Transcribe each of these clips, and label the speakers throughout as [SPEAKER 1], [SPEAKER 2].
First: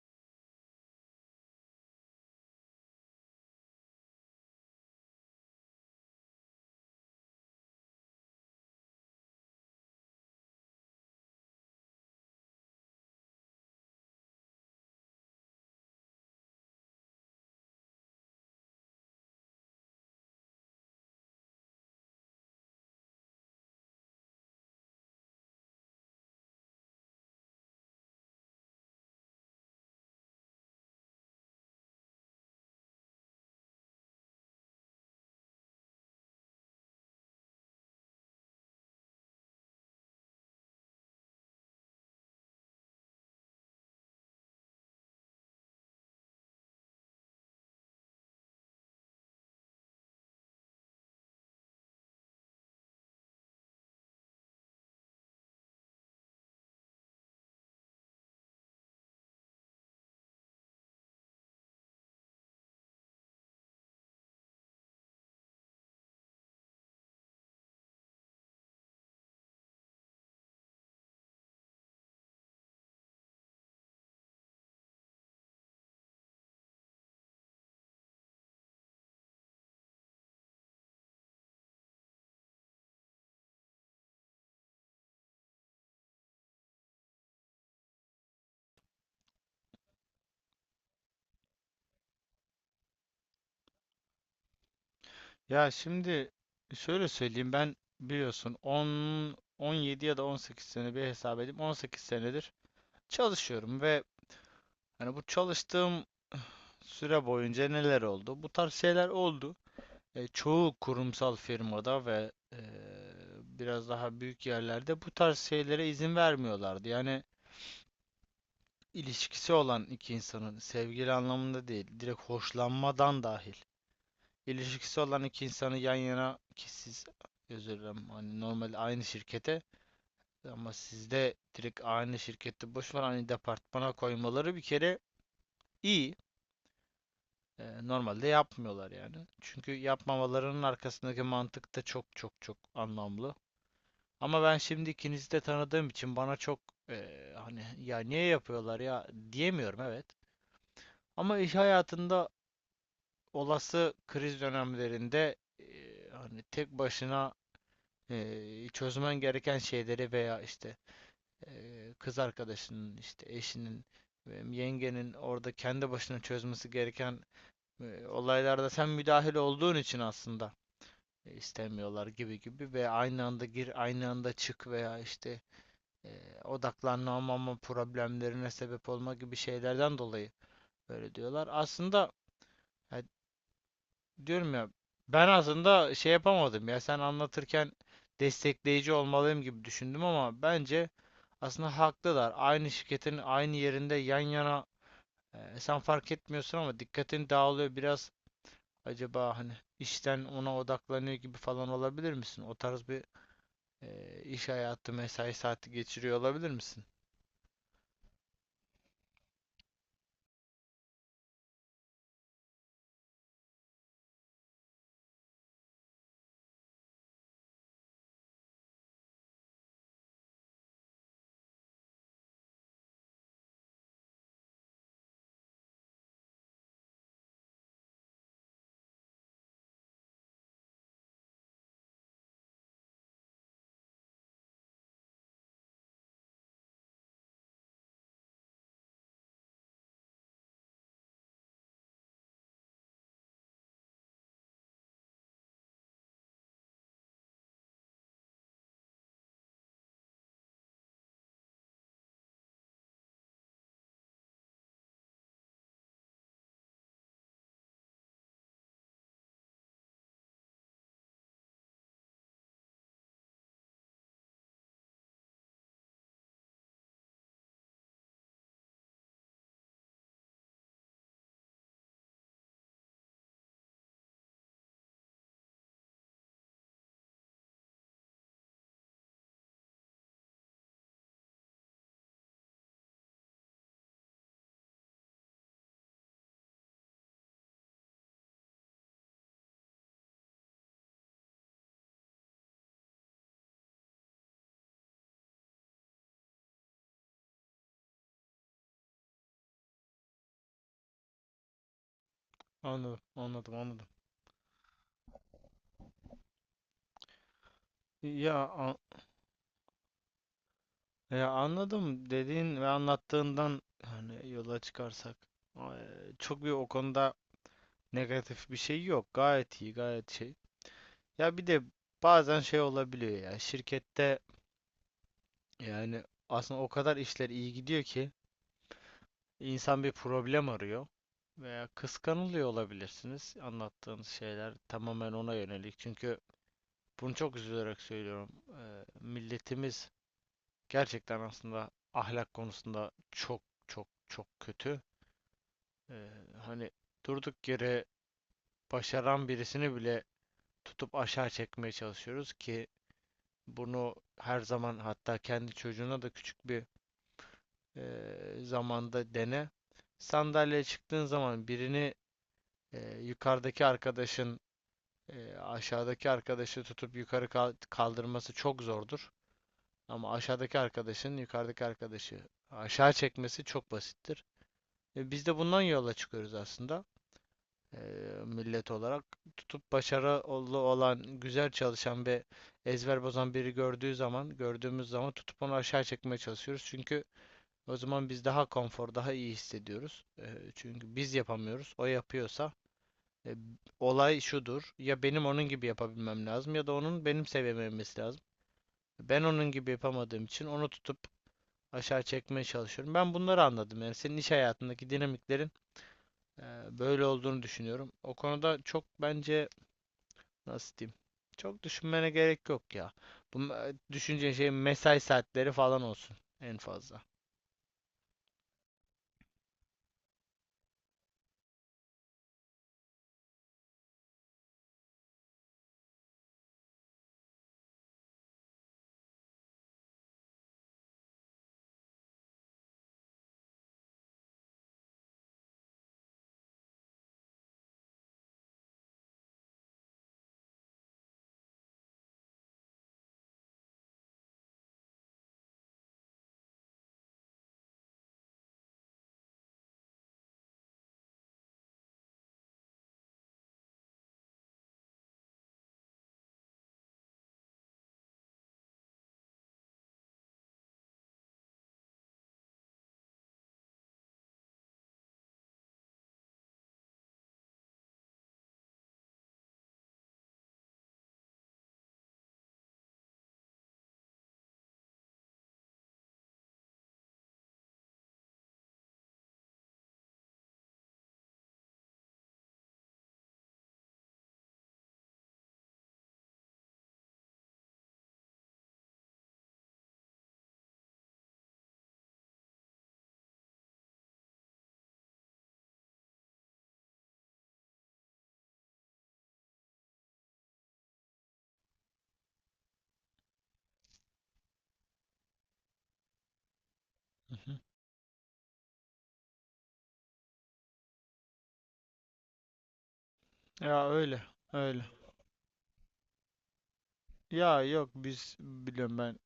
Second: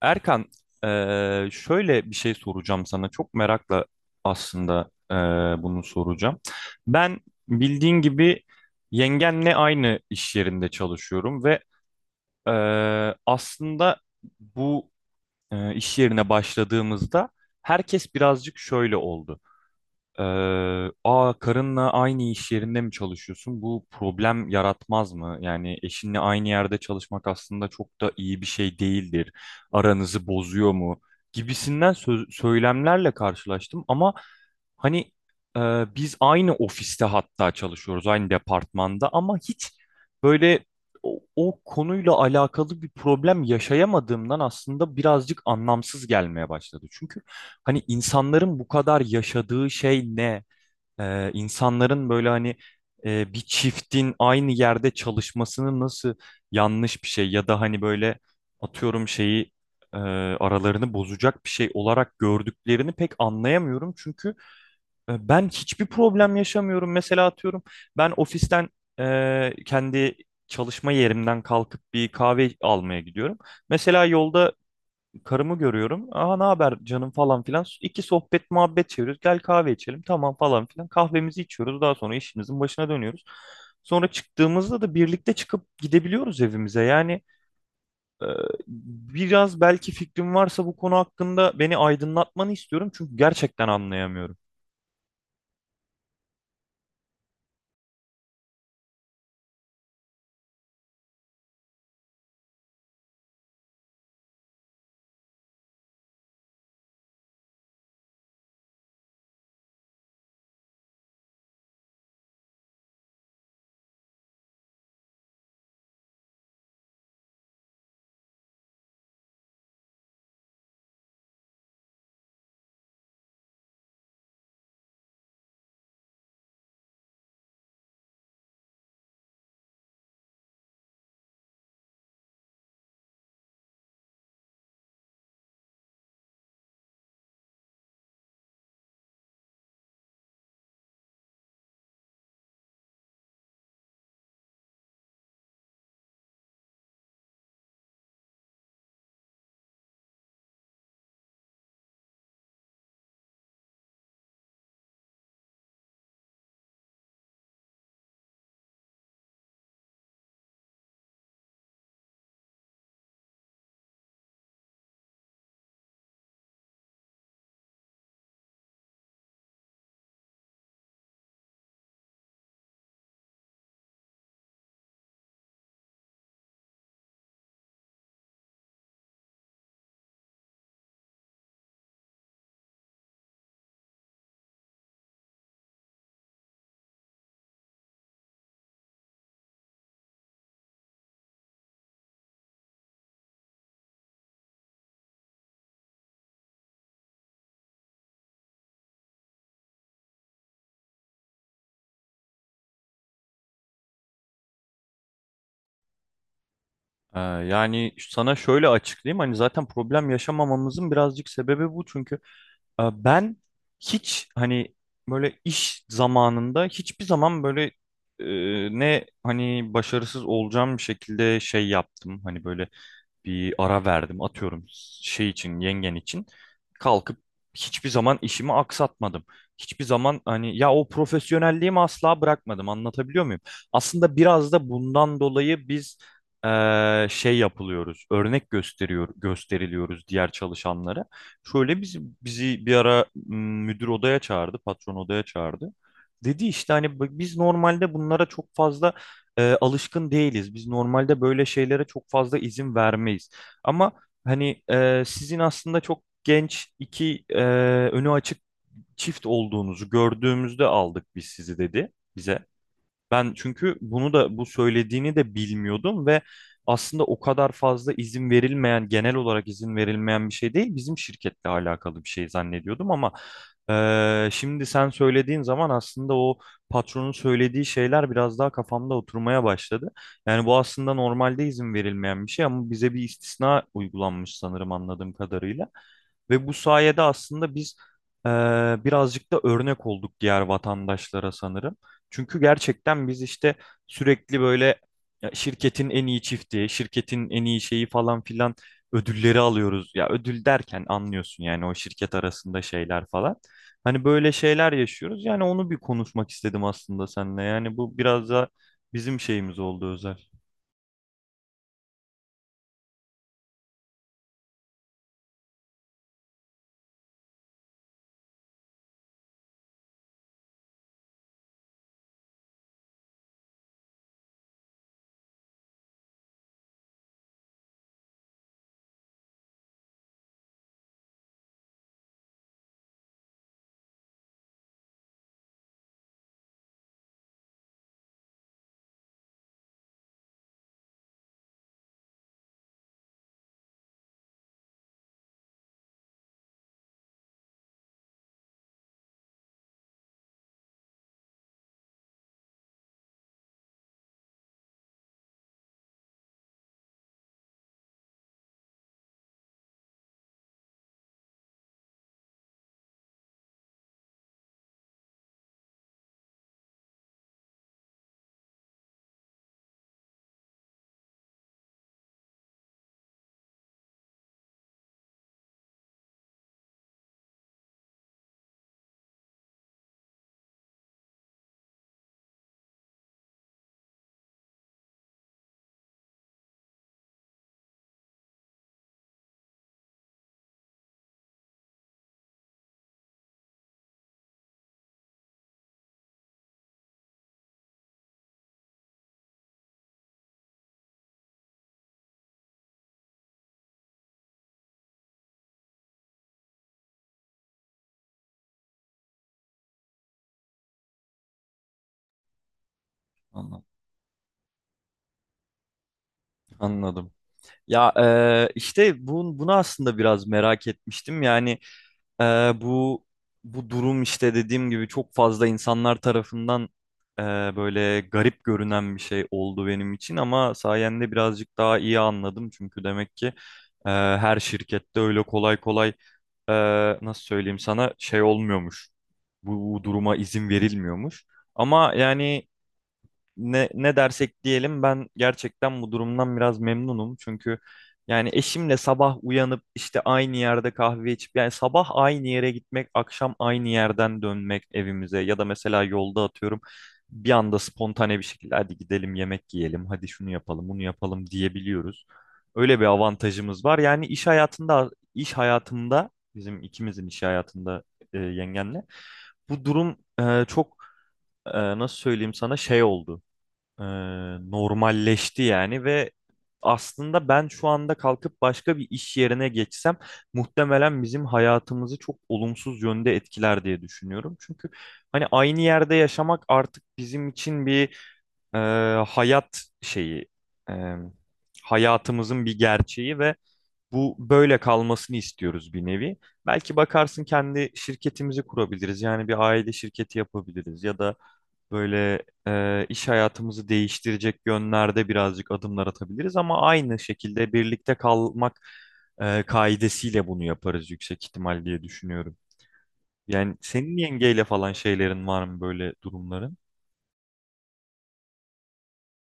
[SPEAKER 1] Erkan, şöyle bir şey soracağım sana. Çok merakla aslında bunu soracağım. Ben bildiğin gibi yengenle aynı iş yerinde çalışıyorum ve aslında bu iş yerine başladığımızda herkes birazcık şöyle oldu. Aa Karınla aynı iş yerinde mi çalışıyorsun? Bu problem yaratmaz mı? Yani eşinle aynı yerde çalışmak aslında çok da iyi bir şey değildir. Aranızı bozuyor mu? Gibisinden söylemlerle karşılaştım ama hani e, biz aynı ofiste hatta çalışıyoruz, aynı departmanda ama hiç böyle o konuyla alakalı bir problem yaşayamadığımdan aslında birazcık anlamsız gelmeye başladı. Çünkü hani insanların bu kadar yaşadığı şey ne? İnsanların böyle hani bir çiftin aynı yerde çalışmasını nasıl yanlış bir şey ya da hani böyle atıyorum şeyi aralarını bozacak bir şey olarak gördüklerini pek anlayamıyorum. Çünkü ben hiçbir problem yaşamıyorum. Mesela atıyorum ben ofisten kendi çalışma yerimden kalkıp bir kahve almaya gidiyorum. Mesela yolda karımı görüyorum. Aha ne haber canım falan filan. İki sohbet muhabbet çeviriyoruz. Gel kahve içelim tamam falan filan. Kahvemizi içiyoruz. Daha sonra işimizin başına dönüyoruz. Sonra çıktığımızda da birlikte çıkıp gidebiliyoruz evimize. Yani e, biraz belki fikrim varsa bu konu hakkında beni aydınlatmanı istiyorum. Çünkü gerçekten anlayamıyorum.
[SPEAKER 2] Ya şimdi şöyle söyleyeyim, ben biliyorsun 10 17 ya da 18 sene bir hesap edeyim, 18 senedir çalışıyorum ve hani bu çalıştığım süre boyunca neler oldu? Bu tarz şeyler oldu. Çoğu kurumsal firmada ve biraz daha büyük yerlerde bu tarz şeylere izin vermiyorlardı. Yani ilişkisi olan iki insanın, sevgili anlamında değil, direkt hoşlanmadan dahil, ilişkisi olan iki insanı yan yana, ki siz, özür dilerim, hani normal aynı şirkete, ama sizde direkt aynı şirkette, boş ver, aynı departmana koymaları bir kere iyi. Normalde yapmıyorlar, yani. Çünkü yapmamalarının arkasındaki mantık da çok çok çok anlamlı. Ama ben şimdi ikinizi de tanıdığım için bana çok hani ya niye yapıyorlar ya diyemiyorum, evet. Ama iş hayatında olası kriz dönemlerinde hani tek başına çözmen gereken şeyleri veya işte kız arkadaşının, işte eşinin, yengenin orada kendi başına çözmesi gereken olaylarda sen müdahil olduğun için aslında istemiyorlar gibi gibi, ve aynı anda gir, aynı anda çık veya işte e, odaklanamama problemlerine sebep olma gibi şeylerden dolayı böyle diyorlar. Aslında, ya diyorum ya, ben aslında şey yapamadım, ya sen anlatırken destekleyici olmalıyım gibi düşündüm, ama bence aslında haklılar. Aynı şirketin aynı yerinde yan yana, sen fark etmiyorsun ama dikkatin dağılıyor biraz. Acaba hani işten ona odaklanıyor gibi falan olabilir misin? O tarz bir iş hayatı, mesai saati geçiriyor olabilir misin?
[SPEAKER 1] Yani sana şöyle açıklayayım hani zaten problem yaşamamamızın birazcık sebebi bu çünkü ben hiç hani böyle iş zamanında hiçbir zaman böyle ne hani başarısız olacağım şekilde şey yaptım hani böyle bir ara verdim atıyorum şey için yengen için kalkıp hiçbir zaman işimi aksatmadım. Hiçbir zaman hani ya o profesyonelliğimi asla bırakmadım anlatabiliyor muyum? Aslında biraz da bundan dolayı biz şey yapılıyoruz örnek gösteriliyoruz diğer çalışanlara. Şöyle bizi bir ara müdür odaya çağırdı patron odaya çağırdı. Dedi işte hani biz normalde bunlara çok fazla alışkın değiliz. Biz normalde böyle şeylere çok fazla izin vermeyiz. Ama hani sizin aslında çok genç iki önü açık çift olduğunuzu gördüğümüzde aldık biz sizi dedi bize. Ben çünkü bunu da bu söylediğini de bilmiyordum ve aslında o kadar fazla izin verilmeyen, genel olarak izin verilmeyen bir şey değil, bizim şirketle alakalı bir şey zannediyordum ama şimdi sen söylediğin zaman aslında o patronun söylediği şeyler biraz daha kafamda oturmaya başladı. Yani bu aslında normalde izin verilmeyen bir şey ama bize bir istisna uygulanmış sanırım anladığım kadarıyla. Ve bu sayede aslında biz birazcık da örnek olduk diğer vatandaşlara sanırım. Çünkü gerçekten biz işte sürekli böyle ya şirketin en iyi çifti, şirketin en iyi şeyi falan filan ödülleri alıyoruz. Ya ödül derken anlıyorsun yani o şirket arasında
[SPEAKER 2] Anladım,
[SPEAKER 1] şeyler falan.
[SPEAKER 2] anladım, anladım.
[SPEAKER 1] Hani böyle şeyler yaşıyoruz. Yani onu bir konuşmak istedim aslında seninle. Yani bu biraz
[SPEAKER 2] Ya,
[SPEAKER 1] da
[SPEAKER 2] an-
[SPEAKER 1] bizim şeyimiz oldu özel.
[SPEAKER 2] ya, anladım dediğin ve anlattığından hani yola çıkarsak e, çok bir o konuda negatif bir şey yok. Gayet iyi, gayet şey. Ya bir de bazen şey olabiliyor ya şirkette, yani aslında o kadar işler iyi gidiyor ki insan bir problem arıyor veya kıskanılıyor olabilirsiniz. Anlattığınız şeyler tamamen ona yönelik. Çünkü bunu çok üzülerek söylüyorum. Milletimiz gerçekten aslında ahlak konusunda çok çok çok kötü. Eee, Hani durduk yere başaran birisini bile tutup aşağı çekmeye çalışıyoruz ki bunu her zaman, hatta kendi çocuğuna da küçük bir zamanda dene. Sandalyeye çıktığın zaman birini, yukarıdaki arkadaşın aşağıdaki arkadaşı tutup yukarı kaldırması çok zordur. Ama aşağıdaki arkadaşın yukarıdaki arkadaşı aşağı çekmesi çok basittir. Biz de bundan yola çıkıyoruz aslında. eee, Millet olarak tutup başarılı olan, güzel çalışan ve ezber bozan biri gördüğü zaman, gördüğümüz zaman tutup onu aşağı çekmeye çalışıyoruz. Çünkü o zaman biz daha konfor, daha iyi hissediyoruz. Çünkü biz yapamıyoruz. O yapıyorsa e, olay şudur. Ya benim onun gibi yapabilmem lazım ya da onun benim seviyeme inmesi lazım. Ben onun gibi yapamadığım için onu tutup aşağı çekmeye çalışıyorum. Ben bunları anladım. Yani senin iş hayatındaki dinamiklerin eee, böyle olduğunu düşünüyorum. O konuda, çok bence, nasıl diyeyim? Çok düşünmene gerek yok ya. Bu
[SPEAKER 1] Anladım.
[SPEAKER 2] me- Şey, mesai saatleri falan olsun en fazla.
[SPEAKER 1] Anladım. Ya işte bunu aslında biraz merak etmiştim. Yani Ee, bu bu durum işte dediğim gibi çok fazla insanlar tarafından e, böyle garip görünen bir şey oldu benim için ama sayende birazcık daha iyi anladım çünkü demek ki her şirkette öyle kolay kolay e, nasıl söyleyeyim sana şey olmuyormuş. Bu duruma izin verilmiyormuş. Ama yani ne dersek diyelim ben gerçekten bu durumdan biraz memnunum. Çünkü yani eşimle sabah uyanıp işte aynı yerde kahve içip yani sabah aynı yere gitmek, akşam aynı yerden dönmek evimize ya da mesela yolda atıyorum bir anda spontane bir şekilde hadi gidelim yemek yiyelim, hadi şunu yapalım, bunu yapalım diyebiliyoruz. Öyle bir avantajımız var. İş hayatımda bizim ikimizin iş hayatında yengenle bu durum çok nasıl söyleyeyim sana şey oldu e, normalleşti yani ve aslında ben şu anda kalkıp başka bir iş yerine geçsem muhtemelen bizim hayatımızı çok olumsuz yönde etkiler diye düşünüyorum. Çünkü hani aynı yerde yaşamak artık bizim için bir e, hayat şeyi, e, hayatımızın bir gerçeği ve bu böyle kalmasını istiyoruz bir nevi. Belki bakarsın kendi şirketimizi kurabiliriz. Yani bir aile şirketi yapabiliriz ya da böyle iş hayatımızı değiştirecek yönlerde birazcık adımlar atabiliriz ama aynı
[SPEAKER 2] Hı hı.
[SPEAKER 1] şekilde birlikte kalmak kaidesiyle bunu yaparız yüksek ihtimal diye düşünüyorum. Yani
[SPEAKER 2] Ya
[SPEAKER 1] senin
[SPEAKER 2] öyle,
[SPEAKER 1] yengeyle falan
[SPEAKER 2] öyle.
[SPEAKER 1] şeylerin var mı böyle durumların?
[SPEAKER 2] Ya yok, biz biliyorum, ben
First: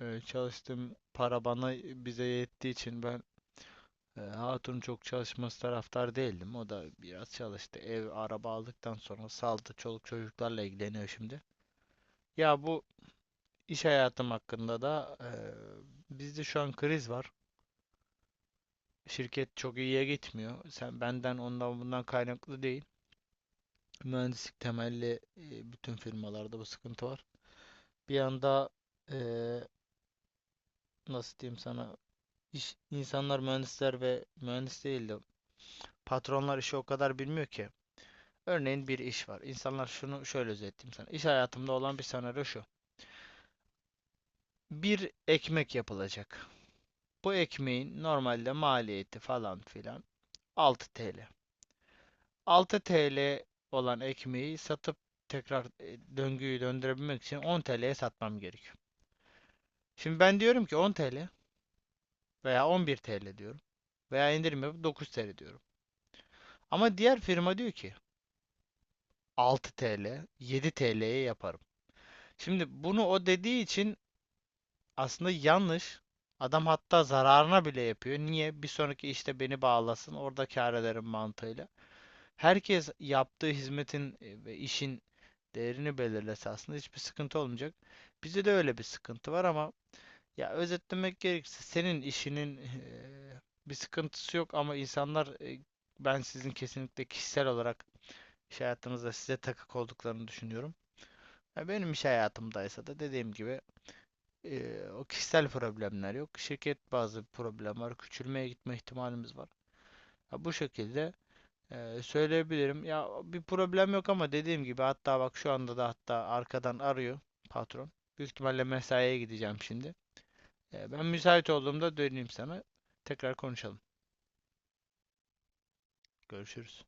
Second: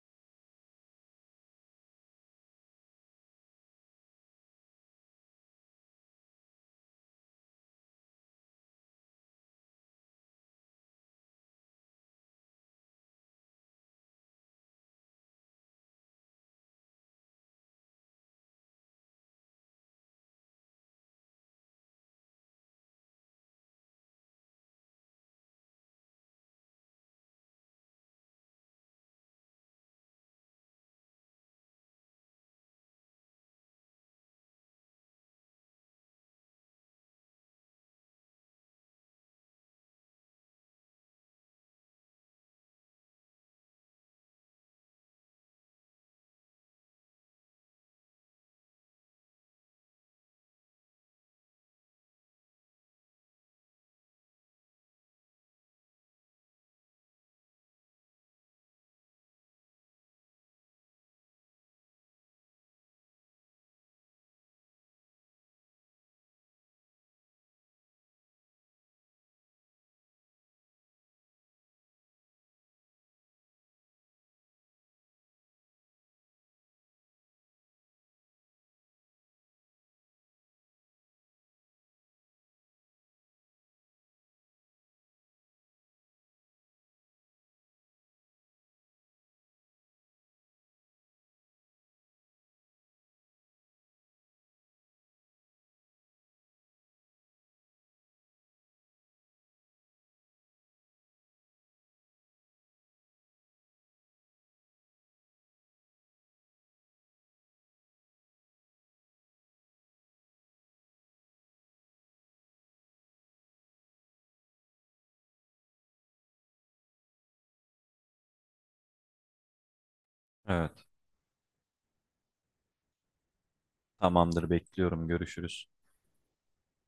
[SPEAKER 2] çalıştım, para bana bize yettiği için ben hatun çok çalışması taraftar değildim. O da biraz çalıştı. Ev araba aldıktan sonra saldı, çoluk çocuklarla ilgileniyor şimdi. Ya bu iş hayatım hakkında da, bizde şu an kriz var. Şirket çok iyiye gitmiyor. Sen benden ondan bundan kaynaklı değil. Mühendislik temelli, bütün firmalarda bu sıkıntı var. Bir yanda e, nasıl diyeyim sana, İş, insanlar, mühendisler ve mühendis değil de patronlar işi o kadar bilmiyor ki. Örneğin bir iş var. İnsanlar şunu, şöyle özetleyeyim sana. İş hayatımda olan bir senaryo şu. Bir ekmek yapılacak. Bu ekmeğin normalde maliyeti falan filan 6 TL. 6 TL olan ekmeği satıp tekrar döngüyü döndürebilmek için 10 TL'ye satmam gerekiyor. Şimdi ben diyorum ki 10 TL veya 11 TL diyorum veya indirim yapıp 9 TL diyorum. Ama diğer firma diyor ki 6 TL, 7 TL'ye yaparım. Şimdi bunu o dediği için aslında yanlış. Adam hatta zararına bile yapıyor. Niye? Bir sonraki işte beni bağlasın, orada kâr ederim mantığıyla. Herkes yaptığı hizmetin ve işin değerini belirlese aslında hiçbir sıkıntı olmayacak. Bizde de öyle bir sıkıntı var ama, ya, özetlemek gerekirse, senin işinin bir sıkıntısı yok, ama insanlar, ben sizin kesinlikle kişisel olarak iş hayatınızda size takık olduklarını düşünüyorum. Ya benim iş hayatımdaysa da dediğim gibi, o kişisel problemler yok. Şirket bazı problem var. Küçülmeye gitme ihtimalimiz var. Ya bu şekilde söyleyebilirim. Ya bir problem yok ama dediğim gibi, hatta bak, şu anda da hatta arkadan arıyor patron. Büyük ihtimalle mesaiye gideceğim şimdi.
[SPEAKER 1] Evet.
[SPEAKER 2] Ben müsait olduğumda döneyim sana. Tekrar konuşalım.
[SPEAKER 1] Tamamdır, bekliyorum. Görüşürüz.
[SPEAKER 2] Görüşürüz.